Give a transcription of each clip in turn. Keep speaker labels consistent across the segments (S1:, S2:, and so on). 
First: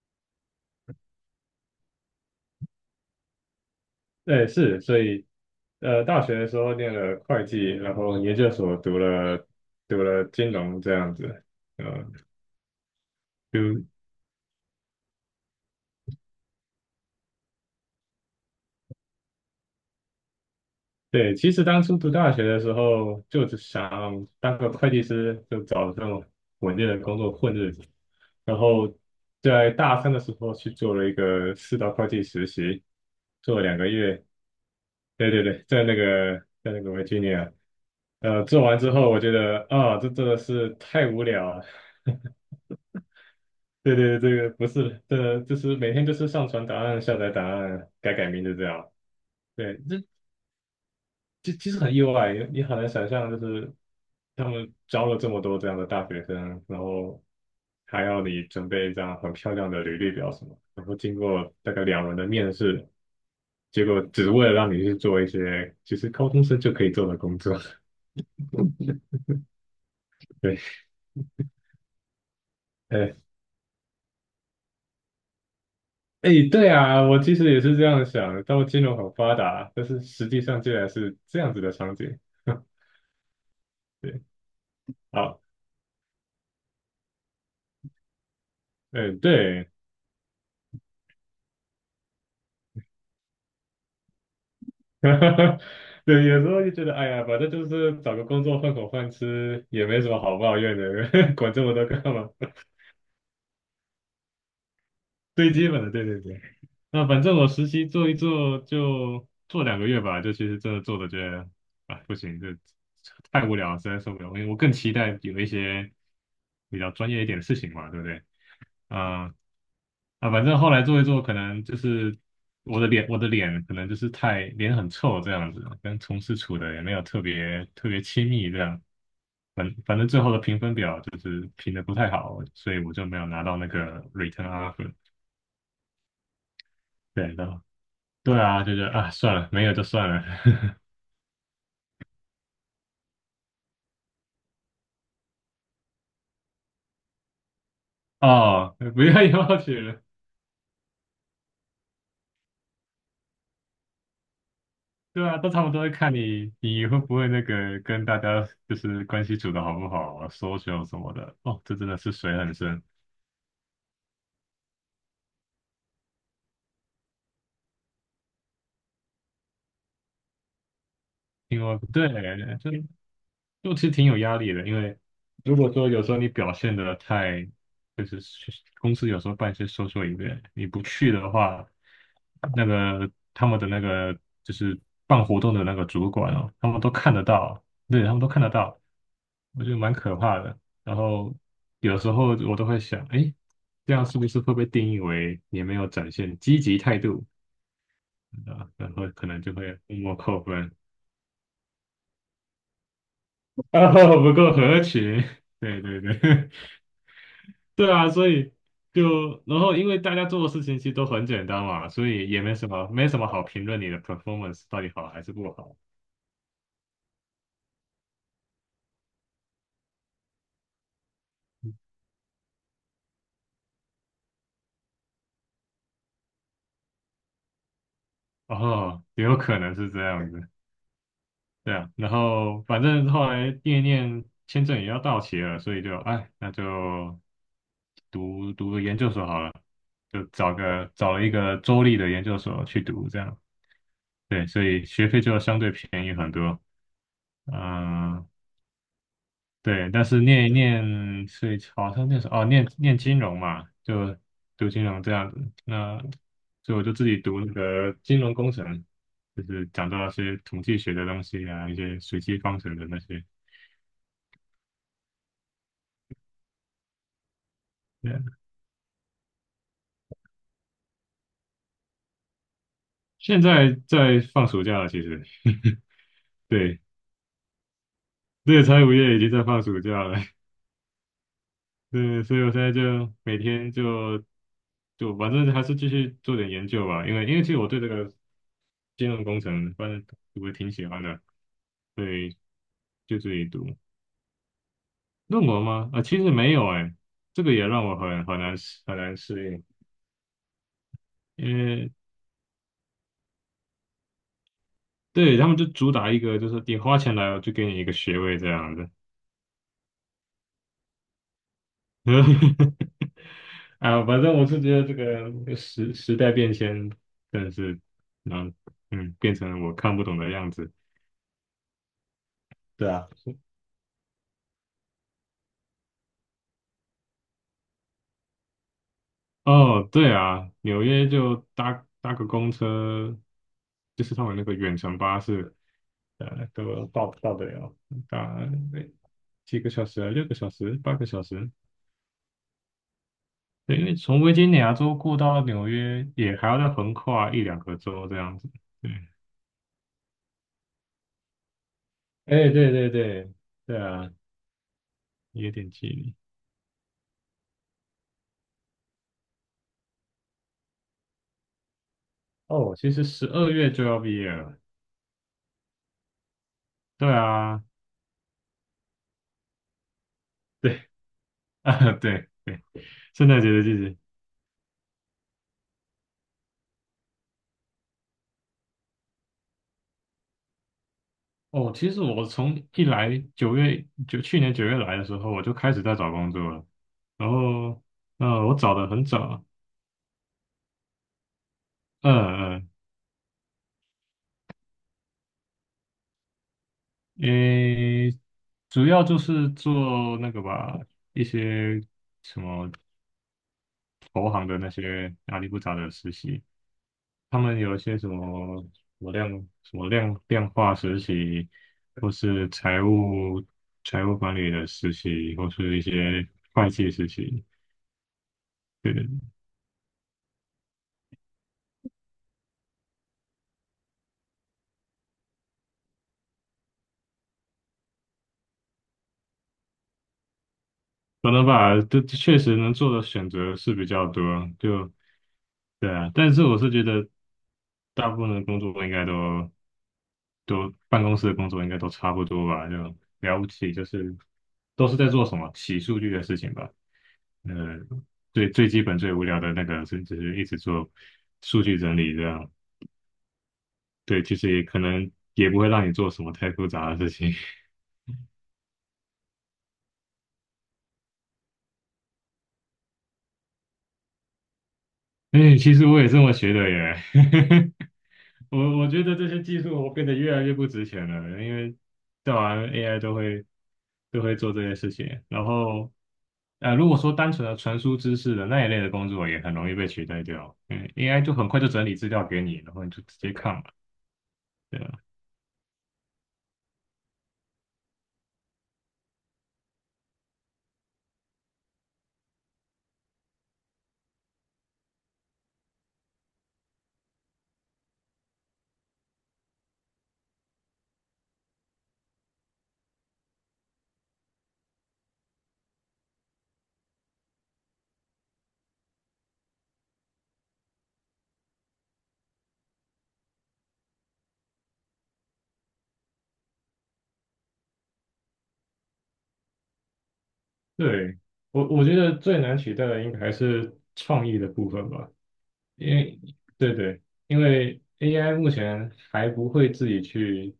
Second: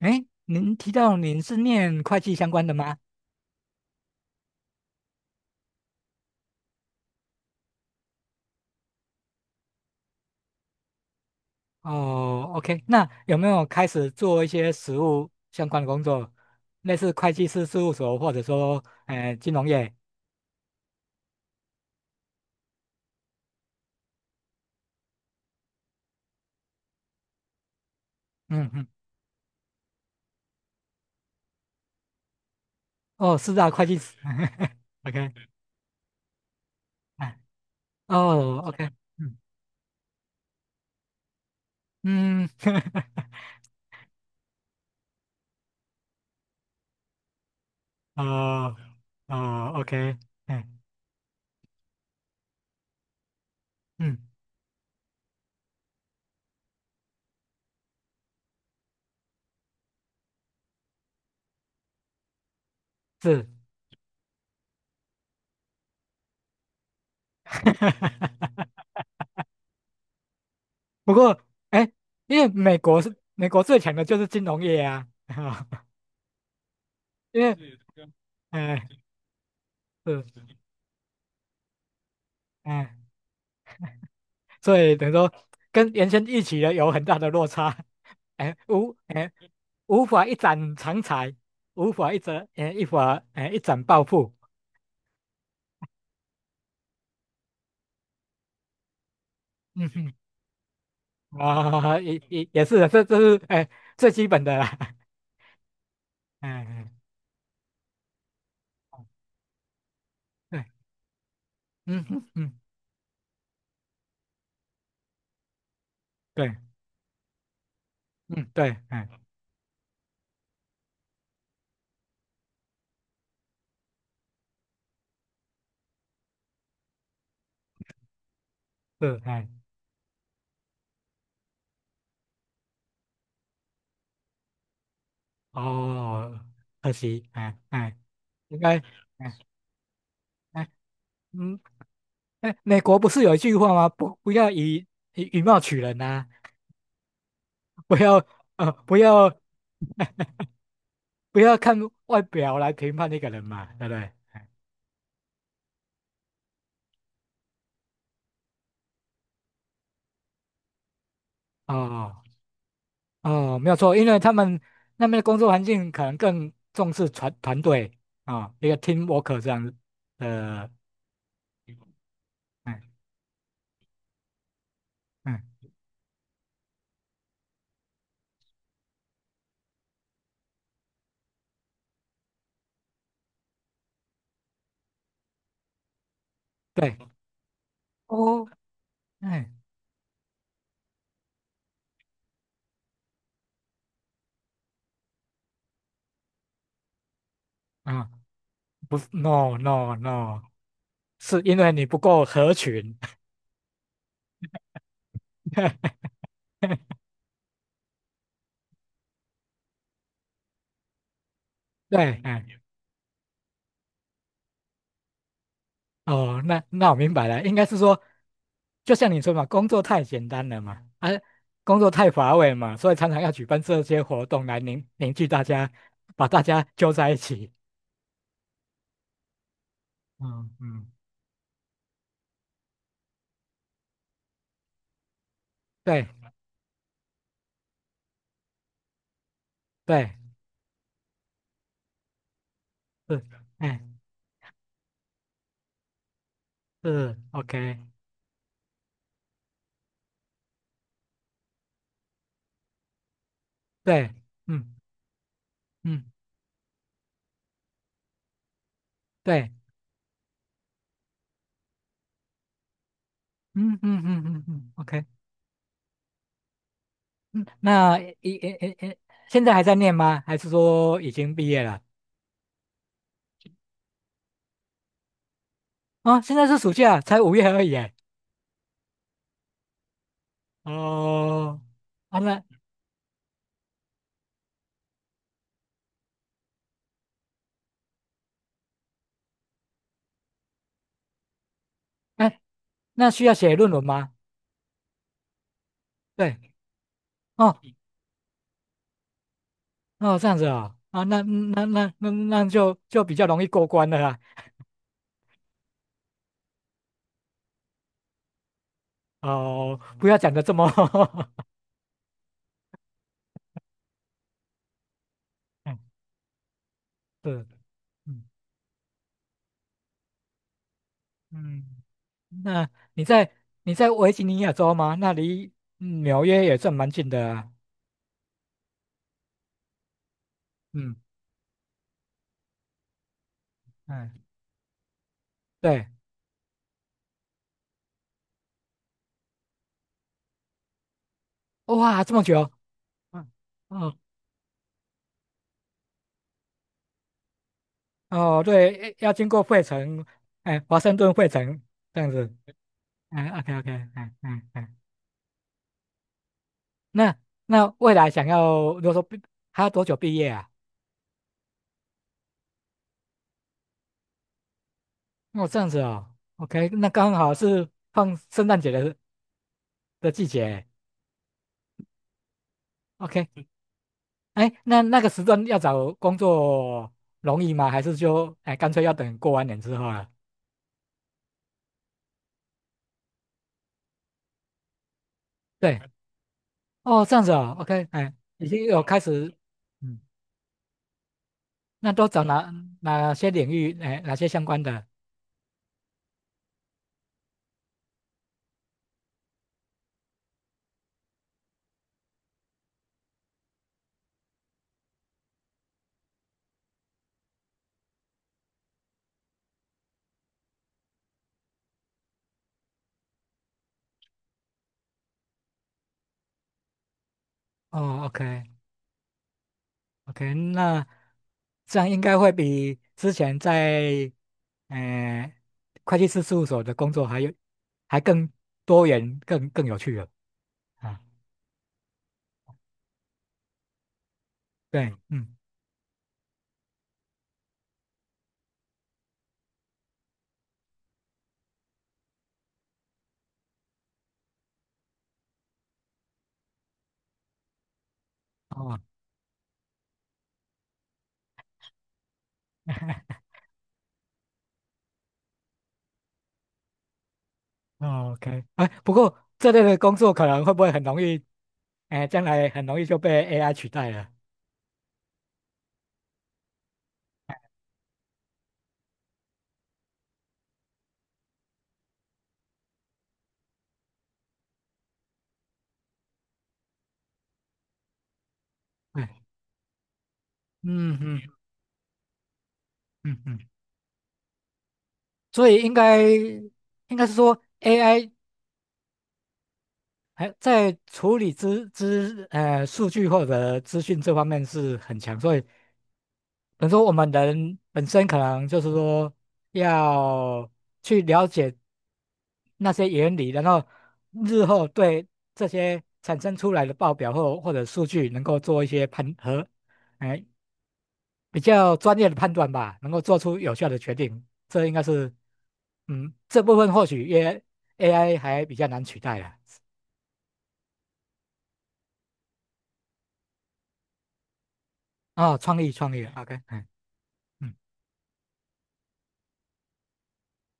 S1: 哎，您提到您是念会计相关的吗？
S2: 对，是，所以，大学的时候念了会计，然后研究所读了金融这样子，呃，
S1: 哦，OK，那有没
S2: 就
S1: 有开始做一些实务相关的工作，类似会计师事务所或者说金融业？
S2: 对，其实当初读大学的时候，就是想当个会计师，就找这种稳定的工作混日子，然
S1: 嗯嗯，
S2: 后在大三的时候去做了一个四大会计实习，
S1: 哦，是
S2: 做了
S1: 啊，
S2: 两
S1: 会
S2: 个
S1: 计师
S2: 月，对
S1: ，OK，
S2: 对对，在那个维吉尼
S1: 哎，
S2: 亚，
S1: 哦
S2: 做完
S1: ，OK，
S2: 之后，我觉
S1: 嗯
S2: 得啊，这真的是太无聊了。
S1: 嗯，
S2: 对对，对，这个不是的，这就是每天就是上传答案、下载答案、改名就这
S1: 哦
S2: 样。
S1: 哦
S2: 对，这
S1: ，OK，嗯
S2: 这其实很意外，你很难想象，就是
S1: 嗯，
S2: 他们招了这么多这样的大学生，然后还要你准备一张很漂亮的履历表什么，然后经过大概两轮的面试，
S1: 是，
S2: 结果只是为了让你去做一些其实高中生就可以做的工作。对，
S1: 不过哎，因为美国是
S2: 哎
S1: 美国最强的就是金融业啊，
S2: 哎，对啊，我其
S1: 因
S2: 实
S1: 为
S2: 也是这样想，他们金
S1: 哎，
S2: 融很发达，但是实际
S1: 是，
S2: 上竟然是这样子的场景。
S1: 哎。
S2: 对，
S1: 所以等于说
S2: 好，
S1: 跟原先一起的有很大的落差，哎，
S2: 嗯，对，
S1: 无法一展长才，无法一折哎一法哎一展抱负，
S2: 对，有时候就觉得，哎呀，反正就是找个工作混口饭吃，也
S1: 嗯
S2: 没什
S1: 哼，
S2: 么好抱怨的，管这么多
S1: 啊
S2: 干
S1: 也
S2: 嘛？
S1: 也也是的，这是哎最基本的啦，
S2: 最基本的，对对对。
S1: 哎
S2: 那反正我实习做一做就做两个月吧，就其实
S1: 对，
S2: 真的做的觉得啊
S1: 嗯
S2: 不
S1: 哼
S2: 行，这
S1: 嗯
S2: 太无聊了实在受不了。因为我更期待有一些
S1: 对
S2: 比较专业一点的事情嘛，对不对？
S1: 嗯对哎
S2: 啊、反正后来做一做，可能就是我的脸，我的脸可能就是脸很臭这样子，跟同事处的也没有特别特别亲密这样。
S1: 是哎
S2: 反正最后的评分表就是评的不太好，所以我就没有拿到那个 return offer。
S1: 哦可惜
S2: 对然
S1: 哎
S2: 后
S1: 哎
S2: 对
S1: 应
S2: 啊，就
S1: 该
S2: 是啊，算
S1: 哎
S2: 了，没有就算了。
S1: 哎嗯哎美国不是有一句话吗？不要以貌取人呐、不 要。呃，
S2: 哦，
S1: 不
S2: 不要
S1: 要
S2: 要求了。
S1: 不要看外表来评判一个人嘛，对不对？哎
S2: 对啊，都差不多看你会不会那个跟大家就是关系处的好不好啊，social 什么的。哦，这真的是
S1: 哦
S2: 水很深。
S1: 哦，没有错，因为他们那边的工作环境可能更重视团队啊，一个 team work 这样子的，
S2: 因为对，就
S1: 嗯
S2: 就其实挺有压力的，因为
S1: 嗯，
S2: 如果说有时候你表现的太，就是公司有时候办事说说一遍，你不去的话，那个他们的那个就是办活动的那个主管哦，他们都
S1: 对，
S2: 看得到，对，他们都看
S1: 哦，
S2: 得到，
S1: 哎
S2: 我觉得蛮可怕的。然后有时候我都会想，哎，这样是不是会被定义为你没有展现积极态度
S1: 啊，
S2: 啊？然
S1: 不
S2: 后可能就
S1: ，no
S2: 会
S1: no
S2: 默默
S1: no,
S2: 扣分，
S1: 是因为你不够合群，
S2: 啊，不够合群，对对 对。对啊，所以然后因为大家做的事情其实都很简单嘛，所
S1: 对，
S2: 以也
S1: 哎
S2: 没什么好评论你的 performance 到底好还是不好。
S1: 哦，那我明白了，应该是说，就像你说嘛，工作太简单了嘛，啊，工作太乏味嘛，所以常常要举办这些活动来凝聚大家，把大家揪在一起。
S2: 哦，也有可能是这样子，
S1: 嗯嗯，
S2: 对啊。然后反正后来念一念签证也要到期了，所以就
S1: 对
S2: 哎，那就读个研究所好了，
S1: 对，
S2: 就找了一个州立的研究所去读这
S1: 是，
S2: 样。
S1: 哎，
S2: 对，所以学费就相对便宜很多。
S1: 是，OK,
S2: 嗯、对，但是念一念是好像念什哦，念金融嘛，
S1: 对，
S2: 就读
S1: 嗯
S2: 金融这样子。那
S1: 嗯，
S2: 所以我就自己读那个金融工程，就
S1: 对，
S2: 是讲到一些统计学的东西啊，一些随机方程的那些。
S1: 嗯嗯嗯嗯嗯，OK,嗯，那
S2: 对啊，
S1: 一诶诶诶，现在还在念吗？还是说已经毕业了？
S2: 现在在放暑假了，其实
S1: 啊、现在是暑
S2: 对，
S1: 假，才5月而已耶。
S2: 这个财务业已经在放暑假了。
S1: 哦，啊
S2: 对，所
S1: 那。
S2: 以我现在就每天就反正还是继续做点研究吧，因为其实我对这个金融工程反正我挺喜欢的，所以
S1: 哎那
S2: 就
S1: 需
S2: 自
S1: 要
S2: 己
S1: 写
S2: 读
S1: 论文吗？
S2: 论文吗？其实
S1: 对，
S2: 没有哎、这个
S1: 哦
S2: 也让我很难适
S1: 哦，这样子啊、啊，那
S2: 应，因
S1: 那那
S2: 为
S1: 那那就比较容易过关了啦。
S2: 对他们就主打一个就是你花钱来，我就给你一个学位这样，
S1: 哦，不要讲的这么
S2: 嗯 啊，反正我是觉得这个
S1: 嗯，
S2: 时代变迁
S1: 是，
S2: 真的是，
S1: 嗯
S2: 嗯变成了我看不懂的样子。
S1: 嗯，那
S2: 对
S1: 你
S2: 啊，
S1: 在你在维吉尼亚州吗？那离纽约也算蛮近的啊
S2: 哦，对啊，纽
S1: 嗯
S2: 约就搭个公车，就
S1: 嗯，
S2: 是他们那个远程巴士，
S1: 对，
S2: 都到得了，搭诶几个小时啊，六个小时，八个小时。
S1: 哇，这么久，嗯
S2: 对，因为
S1: 哦
S2: 从维吉尼亚州过到纽约，也还要再横跨一两个州这样
S1: 哦，
S2: 子。对，
S1: 对，要经过费城，哎，华盛顿费城这样子，
S2: 哎，对对
S1: 哎
S2: 对，
S1: ，OK OK,
S2: 对啊，
S1: 哎哎哎。
S2: 有点距离。
S1: 那那未来想要，如果说毕还要多久毕业啊？
S2: 哦，其实十二月就要毕业了。
S1: 哦这样子哦，OK,那
S2: 对
S1: 刚好
S2: 啊，
S1: 是放圣诞节的季节
S2: 对 啊，对对，圣诞
S1: ，OK,
S2: 节的季节。
S1: 哎，那个时段要找工作容易吗？还是说哎干脆要等过完年之后了？
S2: 哦，其实我从一来九月九去年九月来的时候，我就开
S1: 对，
S2: 始在找工作了。
S1: 哦，这样
S2: 然
S1: 子哦
S2: 后，
S1: ，OK,哎，已
S2: 我
S1: 经
S2: 找
S1: 有
S2: 的
S1: 开
S2: 很
S1: 始，
S2: 早，
S1: 嗯，那都找哪
S2: 嗯
S1: 哪些领域，哎，哪些相关的？
S2: 嗯，诶，主要就是做那个吧，一些什么投行的那些阿里不达的实习，他们有一些什么量化实习，或是财务管理的实习，或是一些会计实习。
S1: 哦，OK。
S2: 对，
S1: OK,那这样应该会比之前在呃会计师事务所的工作还更多元、更有趣了啊。
S2: 可能吧，这确实能做的选择是比较多，
S1: 对，
S2: 就
S1: 嗯，
S2: 对啊。但是我是觉得，大部分的工作应该都办公室的工作应该都差不多吧，就了不起就是都是在做什么洗数据的事情吧。呃，最
S1: 哦
S2: 基本最无聊的那个是，甚至是一直做数据整理这样。对，其实也可能也不会让你做什么太复杂的事情。
S1: 哦，OK,哎，不过这类的工作可能会不会很容易，哎，将来很容易就被 AI 取代了？
S2: 哎，其实我也这么学的耶。我觉得这些技术我变得越来越不值钱了，因为造完 AI 都会做这些事情。然后，如果说单纯的传输知识的那一类的
S1: 对，
S2: 工作，也很容易被取代掉。嗯
S1: 嗯嗯
S2: ，AI 就很快就整理资料给你，然后你就直
S1: 嗯
S2: 接
S1: 嗯，
S2: 看了，对啊
S1: 所以应该是说 AI 还在处理资资呃数据或者资讯这方面是很强，所以。等于说我们人本身可能就是说要去了解那些原理，然后日后对这些产生出来的报表或者数据能够做一些判和，哎，比较专业的判断吧，能够做出有效的决定。这应该是，嗯，这部分或许也 AI 还比较难取代了。
S2: 对，我觉得最难取代的应该还是创意的部分吧，
S1: 哦，创意
S2: 因
S1: 创意
S2: 为
S1: ，OK,嗯
S2: 对对，因
S1: 嗯，
S2: 为 AI 目前还不会自己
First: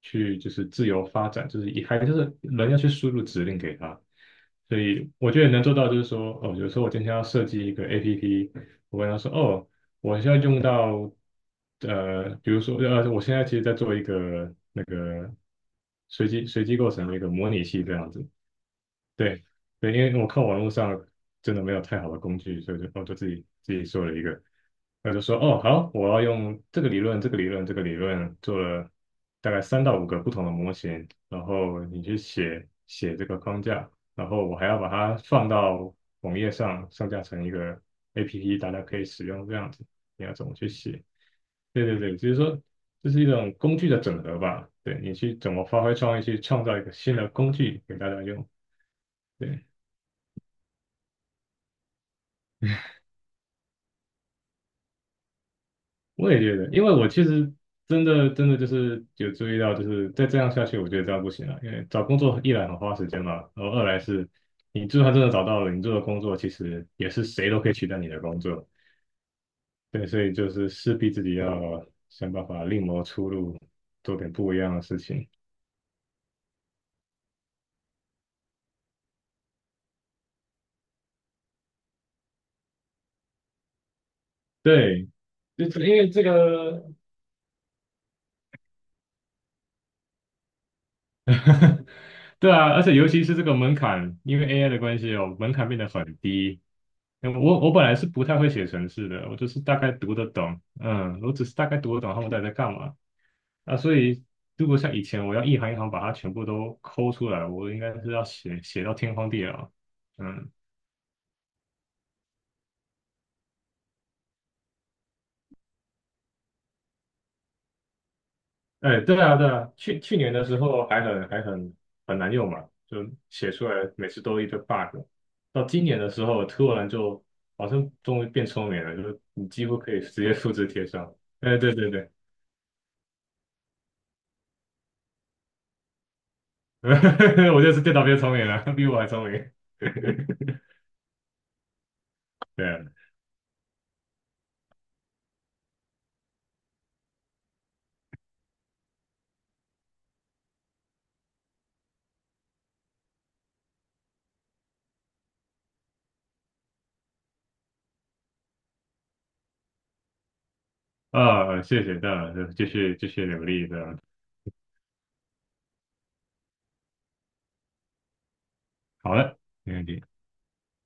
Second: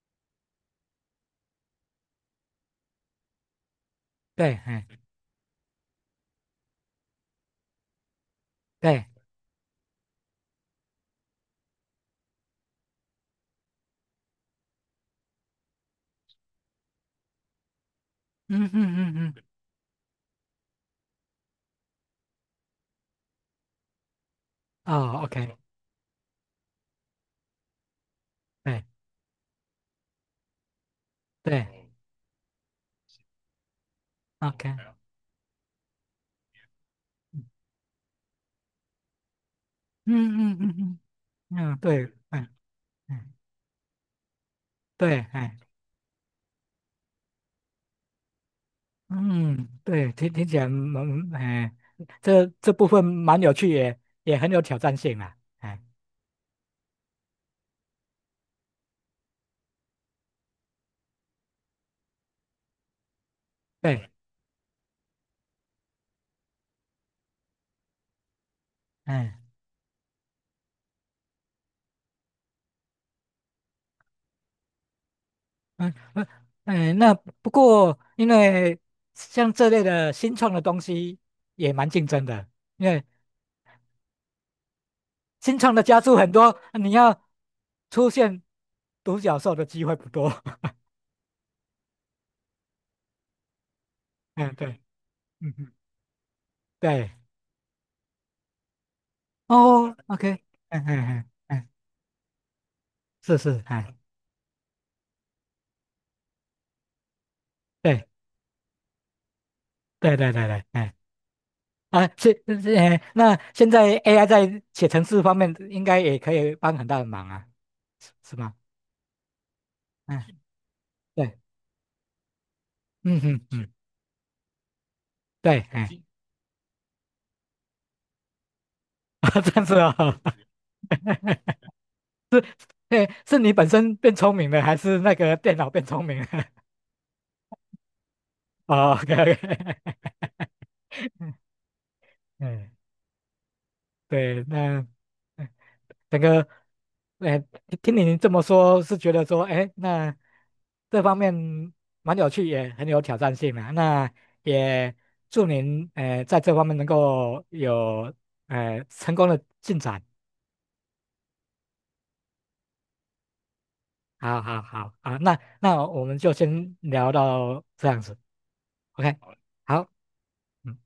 S2: 去就是自由发展，就是以还就是人要去输入指令给它，
S1: 对，
S2: 所
S1: 嗯
S2: 以我觉得能做到就是说，哦，比如说我今天要设计一个 APP，我
S1: 对，
S2: 跟他说，哦，我现在用到比如说我现在其实在做一个那个随机构成的一个模拟器这样子。
S1: 嗯嗯嗯嗯，
S2: 对对，因为我看网络上真的没有太好的工具，所以我就自己做了一个，我就
S1: 哦
S2: 说
S1: ，OK,
S2: 哦好，我要用这个理论、这个理论、这个理论做了
S1: 对
S2: 大概三到五个不同的模型，然后
S1: 对
S2: 你去写写这个框架，然后我还
S1: ，OK。
S2: 要把它放到网页上架成一个 APP，大家可以使用这样子，你要怎
S1: 嗯
S2: 么
S1: 嗯
S2: 去
S1: 嗯
S2: 写？
S1: 嗯，嗯，
S2: 对对
S1: 对，
S2: 对，就是
S1: 哎，
S2: 说这是一
S1: 哎，
S2: 种工具的整合吧，对你
S1: 对，
S2: 去怎
S1: 哎，
S2: 么发挥创意，去创造一个新的工具给大家用。对。
S1: 嗯，对，听起来蛮，哎，这部分蛮有趣，也很有挑战性啦，哎，
S2: 我也觉得，因为我其实真的真的就是有注意到，就是再这样下去，我觉得这样不行了。因为找工作一来很花时间嘛，然后二来
S1: 对，
S2: 是，你就算真的找到了，你做的工作其实也是谁都可以取代你的工作。
S1: 哎，
S2: 对，所以就是势必自己要想办法另谋出路，做点不一样的事情。
S1: 嗯嗯，哎，那不过因为像这类的新创的东西也蛮竞争的，因为
S2: 对，
S1: 新
S2: 就
S1: 创的
S2: 是因
S1: 家
S2: 为
S1: 族
S2: 这
S1: 很多，
S2: 个
S1: 你要出现独角兽的机会不多，
S2: 对啊，而且尤其是这个门槛，因为
S1: 嗯，
S2: AI 的
S1: 对，
S2: 关系哦，门
S1: 嗯
S2: 槛
S1: 嗯，
S2: 变得很低。
S1: 对，
S2: 嗯我本来是不太会写程式的，我就是大概
S1: 哦
S2: 读得
S1: ，OK,
S2: 懂，
S1: 嗯嗯嗯
S2: 我只是大
S1: 嗯，
S2: 概读得懂他们到底在干嘛。
S1: 是是，
S2: 啊，
S1: 哎。
S2: 所以如果像以前我要一行一行把它全部都抠出来，我应该
S1: 对。
S2: 是要写到天荒地老。
S1: 对对对
S2: 嗯，
S1: 对，哎啊，是是哎，那现在 AI 在写程式方面应该也可以帮很大的忙啊，是吗？
S2: 哎，对啊，对啊，去
S1: 嗯，
S2: 年的时候还很
S1: 对，
S2: 还很很难用嘛，就
S1: 嗯嗯
S2: 写出
S1: 嗯，
S2: 来每次都一堆 bug。
S1: 对，
S2: 到今
S1: 哎，
S2: 年的时候，突然就好像终于变聪明了，就是
S1: 啊，
S2: 你
S1: 这样
S2: 几
S1: 子
S2: 乎可
S1: 哦，
S2: 以直接复制贴上。哎，对对对，
S1: 哎，是你本身变聪明了，还是那个电脑变聪明了？
S2: 我就是电脑变聪明了，比
S1: 哦
S2: 我还
S1: ，OK
S2: 聪
S1: OK,
S2: 明。对
S1: 嗯，对，那。整个，哎，听你这么说，是觉得说，哎，那这方面蛮有趣，也很有挑战性啊。那也祝您，哎，在这方面能够有，哎，成功的进展。
S2: 啊，啊，谢谢，当然就是继续努力的。
S1: 好好好啊，那我们就先聊到这样子
S2: 好
S1: ，OK,
S2: 了，没问
S1: 好。
S2: 题。
S1: 嗯。